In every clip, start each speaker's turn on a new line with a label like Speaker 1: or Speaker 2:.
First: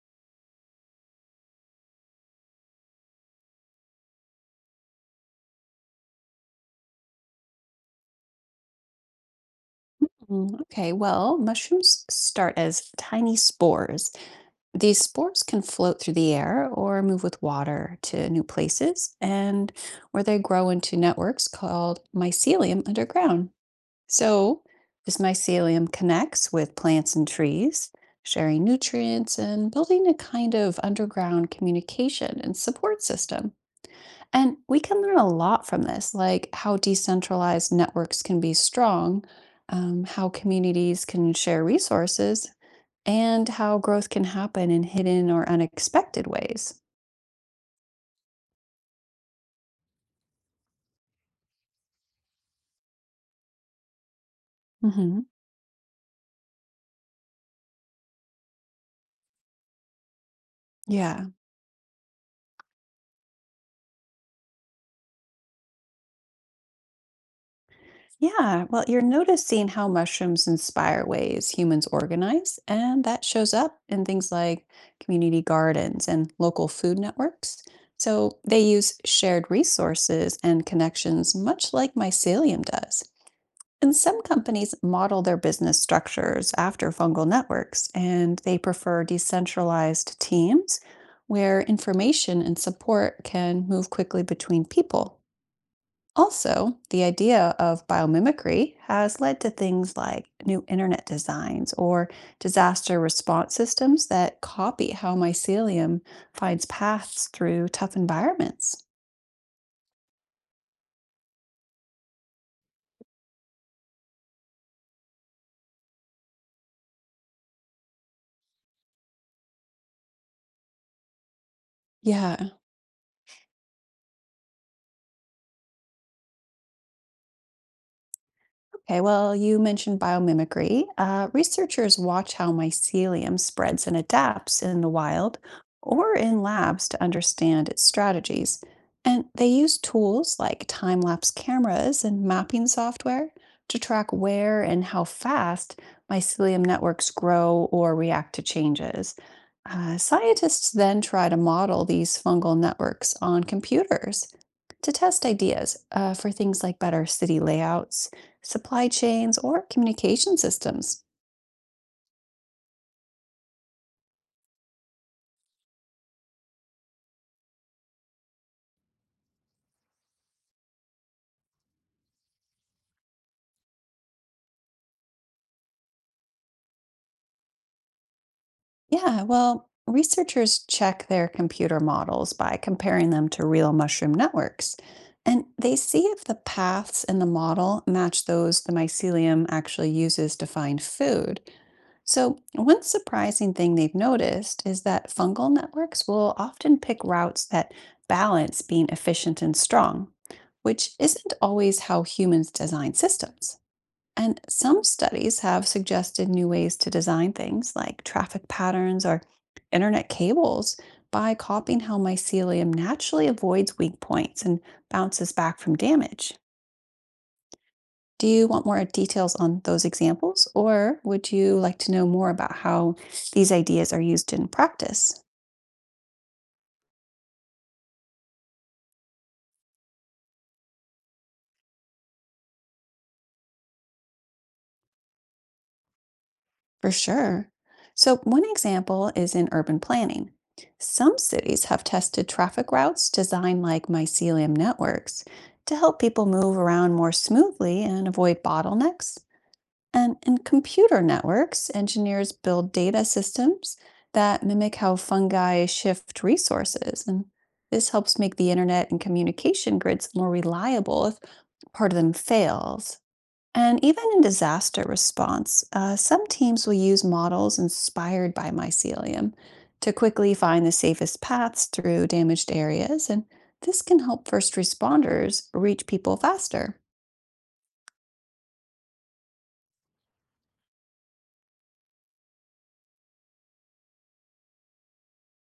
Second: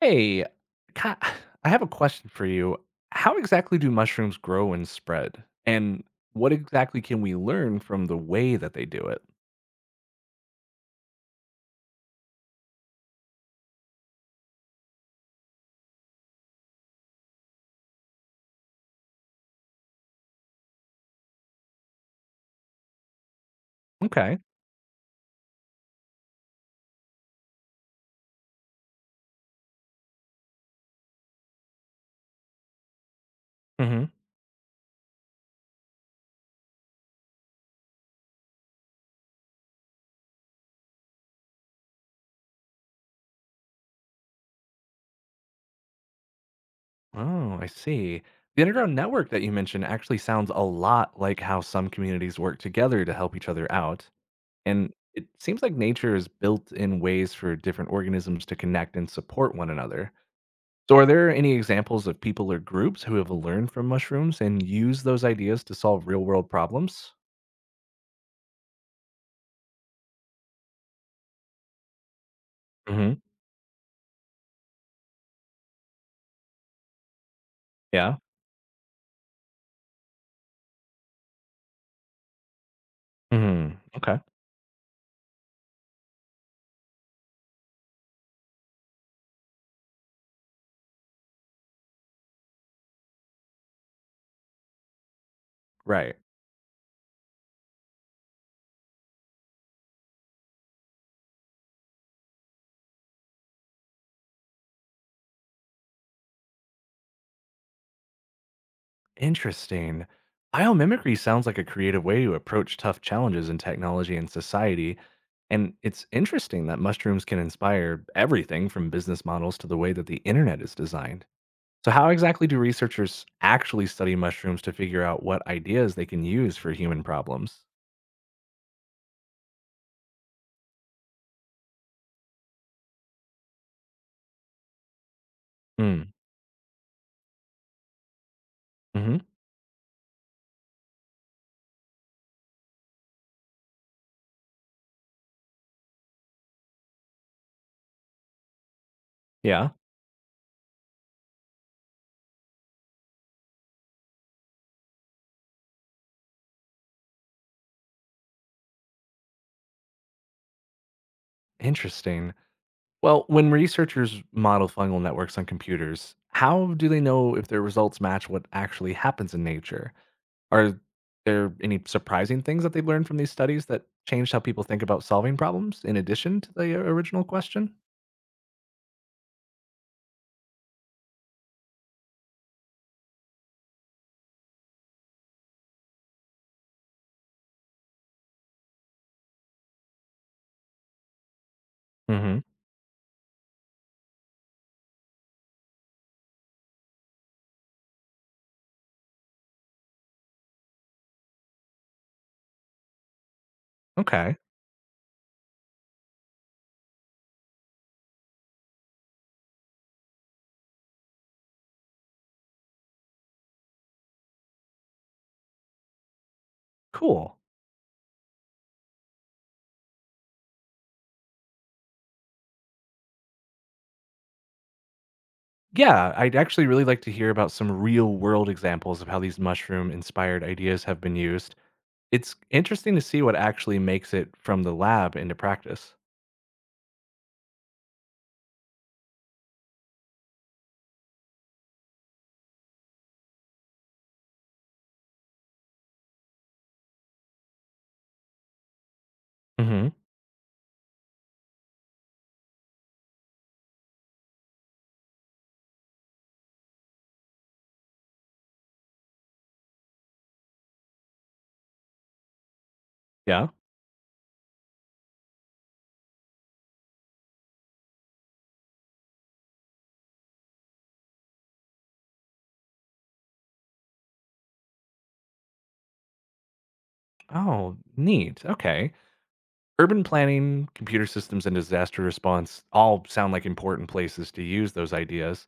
Speaker 1: Hey, ca- I have a question for you. How exactly do mushrooms grow and spread? And what exactly can we learn from the way that they do it?
Speaker 2: Mm, okay, well, mushrooms start as tiny spores. These spores can float through the air or move with water to new places, and where they grow into networks called mycelium underground.
Speaker 1: Okay.
Speaker 2: So, this mycelium connects with plants and trees, sharing nutrients and building a kind of underground communication and support system.
Speaker 1: Hmm.
Speaker 2: And we can learn a lot from this, like how decentralized networks can be strong, how communities can share resources, and how growth can happen in hidden or unexpected ways.
Speaker 1: Oh, I see. The underground network that you mentioned actually sounds a lot like how some communities work together to help each other out. And
Speaker 2: Hmm.
Speaker 1: it seems like nature is built in ways for different organisms to connect and support one another. So, are
Speaker 2: Yeah.
Speaker 1: there any examples of people or groups who have learned from mushrooms and use those ideas to solve real world problems?
Speaker 2: Yeah. Well, you're noticing how mushrooms inspire ways humans organize, and
Speaker 1: Mhm.
Speaker 2: that shows up in things like community gardens and local food networks.
Speaker 1: Yeah.
Speaker 2: So they use shared resources and connections, much like mycelium does.
Speaker 1: Mhm.
Speaker 2: And
Speaker 1: Okay.
Speaker 2: some companies model their business structures after fungal networks, and they prefer decentralized teams where information and support can move quickly between people.
Speaker 1: Right.
Speaker 2: Also, the idea of biomimicry has led to things like new internet designs or disaster response systems that copy how mycelium finds paths through tough environments.
Speaker 1: Interesting. Biomimicry sounds like a creative way to approach tough challenges in technology and society. And it's interesting that mushrooms can inspire everything from business models to the way that the internet is designed. So, how exactly
Speaker 2: Yeah.
Speaker 1: do researchers actually study mushrooms to figure out what ideas they can use for human problems?
Speaker 2: Okay, well, you mentioned biomimicry. Researchers watch how mycelium spreads and adapts in the wild
Speaker 1: Mm.
Speaker 2: or in labs to understand its strategies.
Speaker 1: Hmm.
Speaker 2: And they use tools like time lapse cameras and mapping software to track where and how fast mycelium networks grow or react to changes.
Speaker 1: Yeah.
Speaker 2: Scientists then try to model these fungal networks on computers to test ideas for things like better city layouts, supply chains, or communication systems.
Speaker 1: Interesting. Well, when researchers model fungal networks on computers, how do they know if their results match what actually happens in nature? Are there any surprising things that they've learned from these studies that changed how people think about solving problems in addition to the original question?
Speaker 2: Yeah, well, researchers check their computer models by comparing them to real mushroom networks, and they see if the paths in the model match those the mycelium actually uses to find food.
Speaker 1: Hmm.
Speaker 2: So, one surprising thing they've noticed is that fungal networks will often pick routes that balance being efficient and strong, which isn't always how humans design systems.
Speaker 1: Okay,
Speaker 2: And some studies have suggested new ways to design things like traffic patterns or internet cables by copying how mycelium naturally avoids weak points and bounces back from damage.
Speaker 1: cool.
Speaker 2: Do you want more details on those examples, or would you like to know more about how these ideas are used in practice?
Speaker 1: Yeah, I'd actually really like to hear about some real world examples of how these mushroom inspired ideas have been used. It's interesting to see what actually makes it from the lab into practice.
Speaker 2: For sure. So, one example is in urban planning. Some cities have tested traffic routes designed like mycelium networks to help people move around more smoothly and avoid bottlenecks.
Speaker 1: Hmm.
Speaker 2: And in computer networks, engineers build data systems that mimic how fungi shift resources. And this helps make the internet and communication grids more reliable if part of them fails.
Speaker 1: Yeah.
Speaker 2: And even in disaster response, some teams will use models inspired by mycelium to quickly find the safest paths through damaged areas. And this can help first responders reach people faster.
Speaker 1: Oh, neat. Okay. Urban planning, computer systems, and disaster response all sound like important places to use those ideas.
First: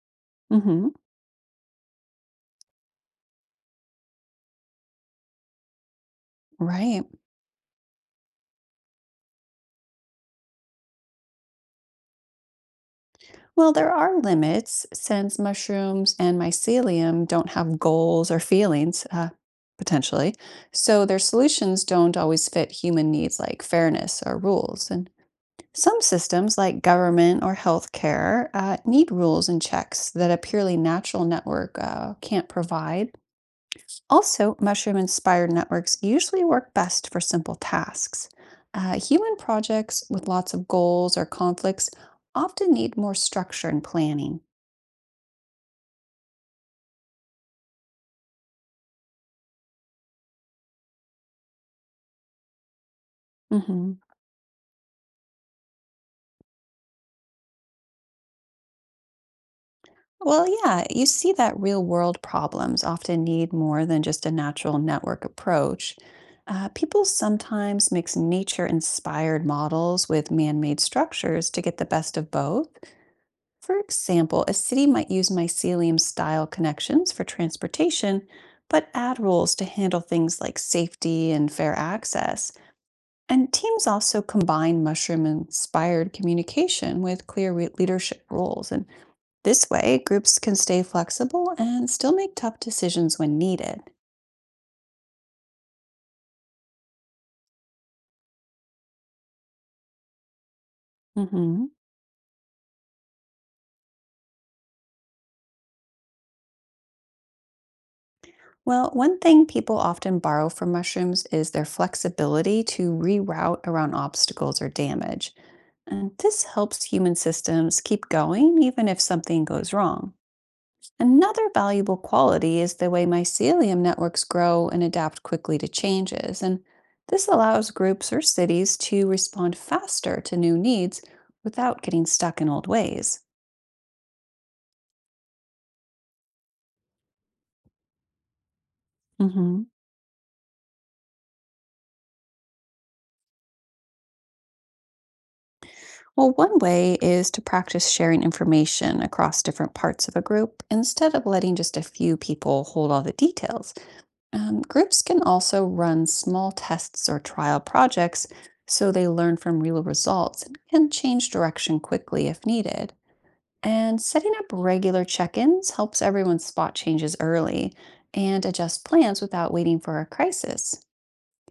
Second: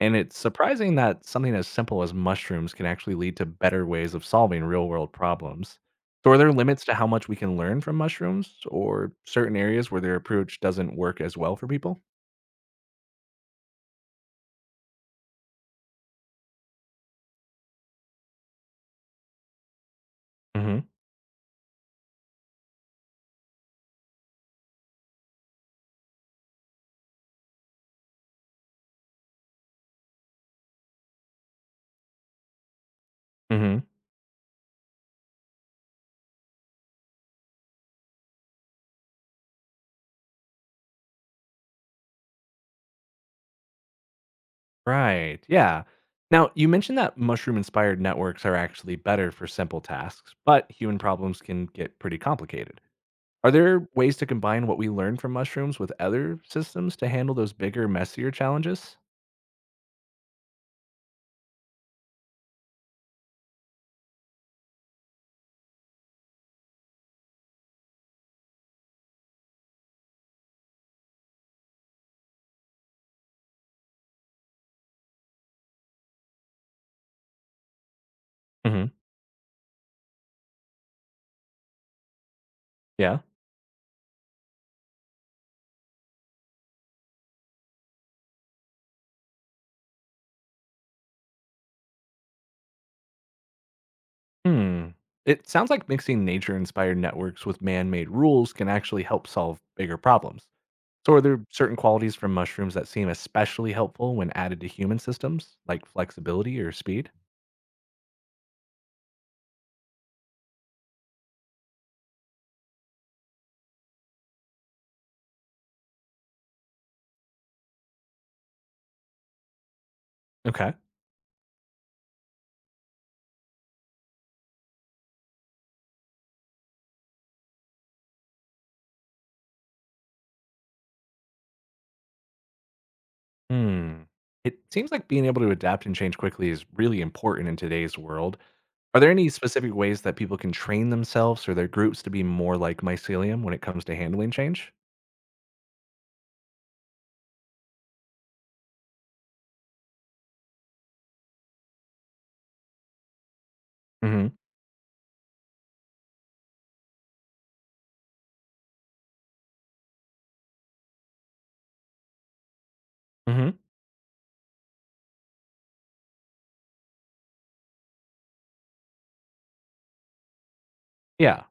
Speaker 1: And it's
Speaker 2: Hmm.
Speaker 1: surprising that something as simple as mushrooms can actually lead to better ways of solving real world problems. So, are there limits to
Speaker 2: Right.
Speaker 1: how much we can learn from mushrooms or certain areas where their approach doesn't work as well for people?
Speaker 2: Well, there are limits since mushrooms and mycelium don't have goals or feelings, potentially.
Speaker 1: Hmm.
Speaker 2: So their solutions don't always fit human needs like fairness or rules. And some systems, like government or healthcare, need rules and checks that a purely natural network can't provide.
Speaker 1: Hmm.
Speaker 2: Also, mushroom inspired networks usually work best for simple tasks. Human projects with lots of goals or conflicts often need more structure and planning.
Speaker 1: Right. Yeah. Now, you mentioned that mushroom inspired networks are actually better for simple tasks, but human problems can get pretty complicated. Are there
Speaker 2: Hmm.
Speaker 1: ways to combine what we learn from mushrooms with other systems to handle those bigger, messier challenges?
Speaker 2: Well, yeah, you see that real world problems often need more than just a natural network approach. People sometimes mix nature inspired models with man made structures to get the best of both. For example, a city might use mycelium style connections for transportation, but
Speaker 1: Hmm.
Speaker 2: add rules to handle things like safety and fair access.
Speaker 1: Yeah.
Speaker 2: And teams also combine mushroom inspired communication with clear leadership roles. And this way, groups can stay flexible and still make tough decisions when needed.
Speaker 1: Hmm. It sounds like mixing nature inspired networks with man made rules can actually help solve bigger problems. So, are there
Speaker 2: Hmm.
Speaker 1: certain qualities from mushrooms that seem especially helpful when added to human systems, like flexibility or speed?
Speaker 2: Well, one thing people often borrow from mushrooms is their flexibility to reroute around obstacles or damage. And this helps human systems keep going even if something goes wrong.
Speaker 1: Okay.
Speaker 2: Another valuable quality is the way mycelium networks grow and adapt quickly to changes. And this allows groups or cities to respond faster to new needs without getting stuck in old ways.
Speaker 1: Hmm. It seems like being able to adapt and change quickly is really important in today's world. Are there any
Speaker 2: Hmm.
Speaker 1: specific ways that people can train themselves or their groups to be more like mycelium when it comes to handling change?
Speaker 2: Well, one way is to practice sharing information across different parts of a group instead of letting just a few people hold all the details.
Speaker 1: Hmm.
Speaker 2: Groups can also run small tests or trial projects so they learn from real results and can change direction quickly if needed.
Speaker 1: Hmm.
Speaker 2: And setting up regular check ins helps everyone spot changes early and adjust plans without waiting for a crisis.
Speaker 1: Yeah.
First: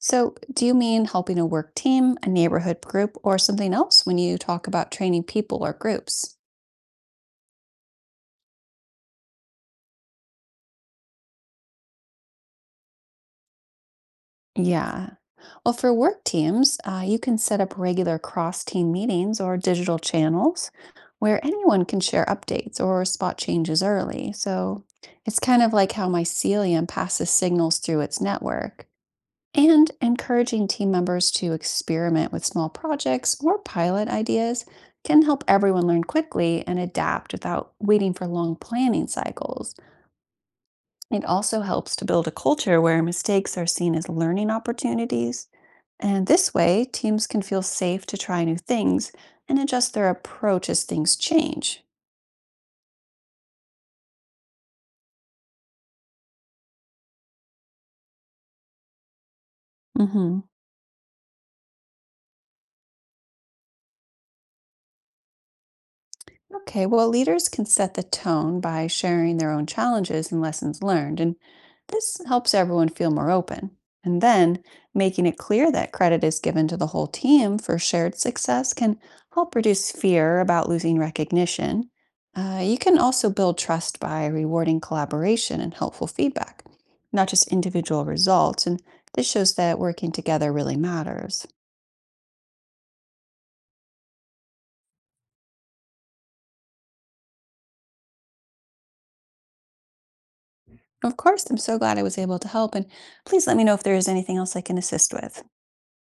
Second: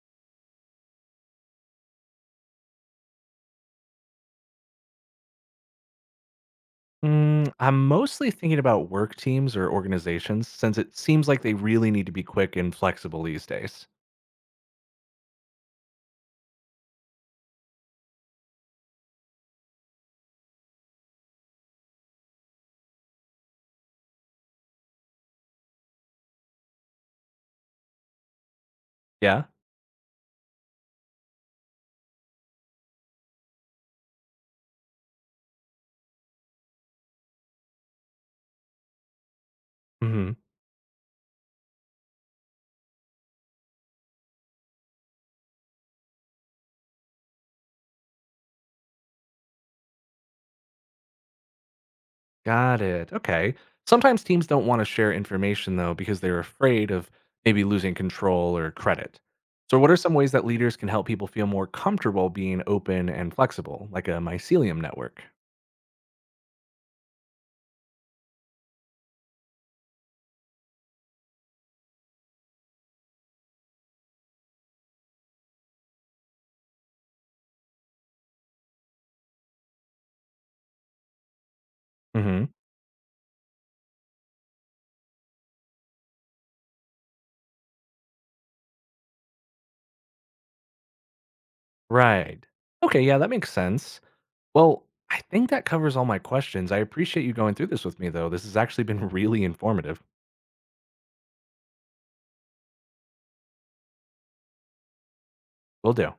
Speaker 2: So, do you mean helping a work team, a neighborhood group, or something else when you talk about training people or groups?
Speaker 1: Mm, I'm mostly thinking about work teams or organizations since it seems like they really need to be quick and flexible these days.
Speaker 2: Yeah. Well, for work teams, you can set up regular cross team meetings or digital channels where anyone can share updates or spot changes early. So, it's kind of like how mycelium passes signals through its network.
Speaker 1: Yeah.
Speaker 2: And encouraging team members to experiment with small projects or pilot ideas can help everyone learn quickly and adapt without waiting for long planning cycles.
Speaker 1: Hmm.
Speaker 2: It also helps to build a culture where mistakes are seen as learning opportunities. And this way, teams can feel safe to try new things and adjust their approach as things change.
Speaker 1: Got it. Okay. Sometimes teams don't want to share information though because they're afraid of maybe losing control or credit. So, what are some ways
Speaker 2: Mhm.
Speaker 1: that leaders can help people feel more comfortable being open and flexible, like a mycelium network?
Speaker 2: Okay, well, leaders can set the tone by sharing their own challenges and lessons learned, and this helps everyone feel more open. And then making it clear that credit is given to the whole team for shared success can help reduce fear about losing recognition. You can also build trust by rewarding collaboration and helpful feedback, not just individual results. And this shows that working together really matters.
Speaker 1: Right. Okay, yeah, that makes sense. Well, I think that covers all my questions. I appreciate you going through this with me, though. This has actually been really informative.
Speaker 2: Of course, I'm so glad I was able to help, and please let me know if there is anything else I can assist with.
Speaker 1: Will do.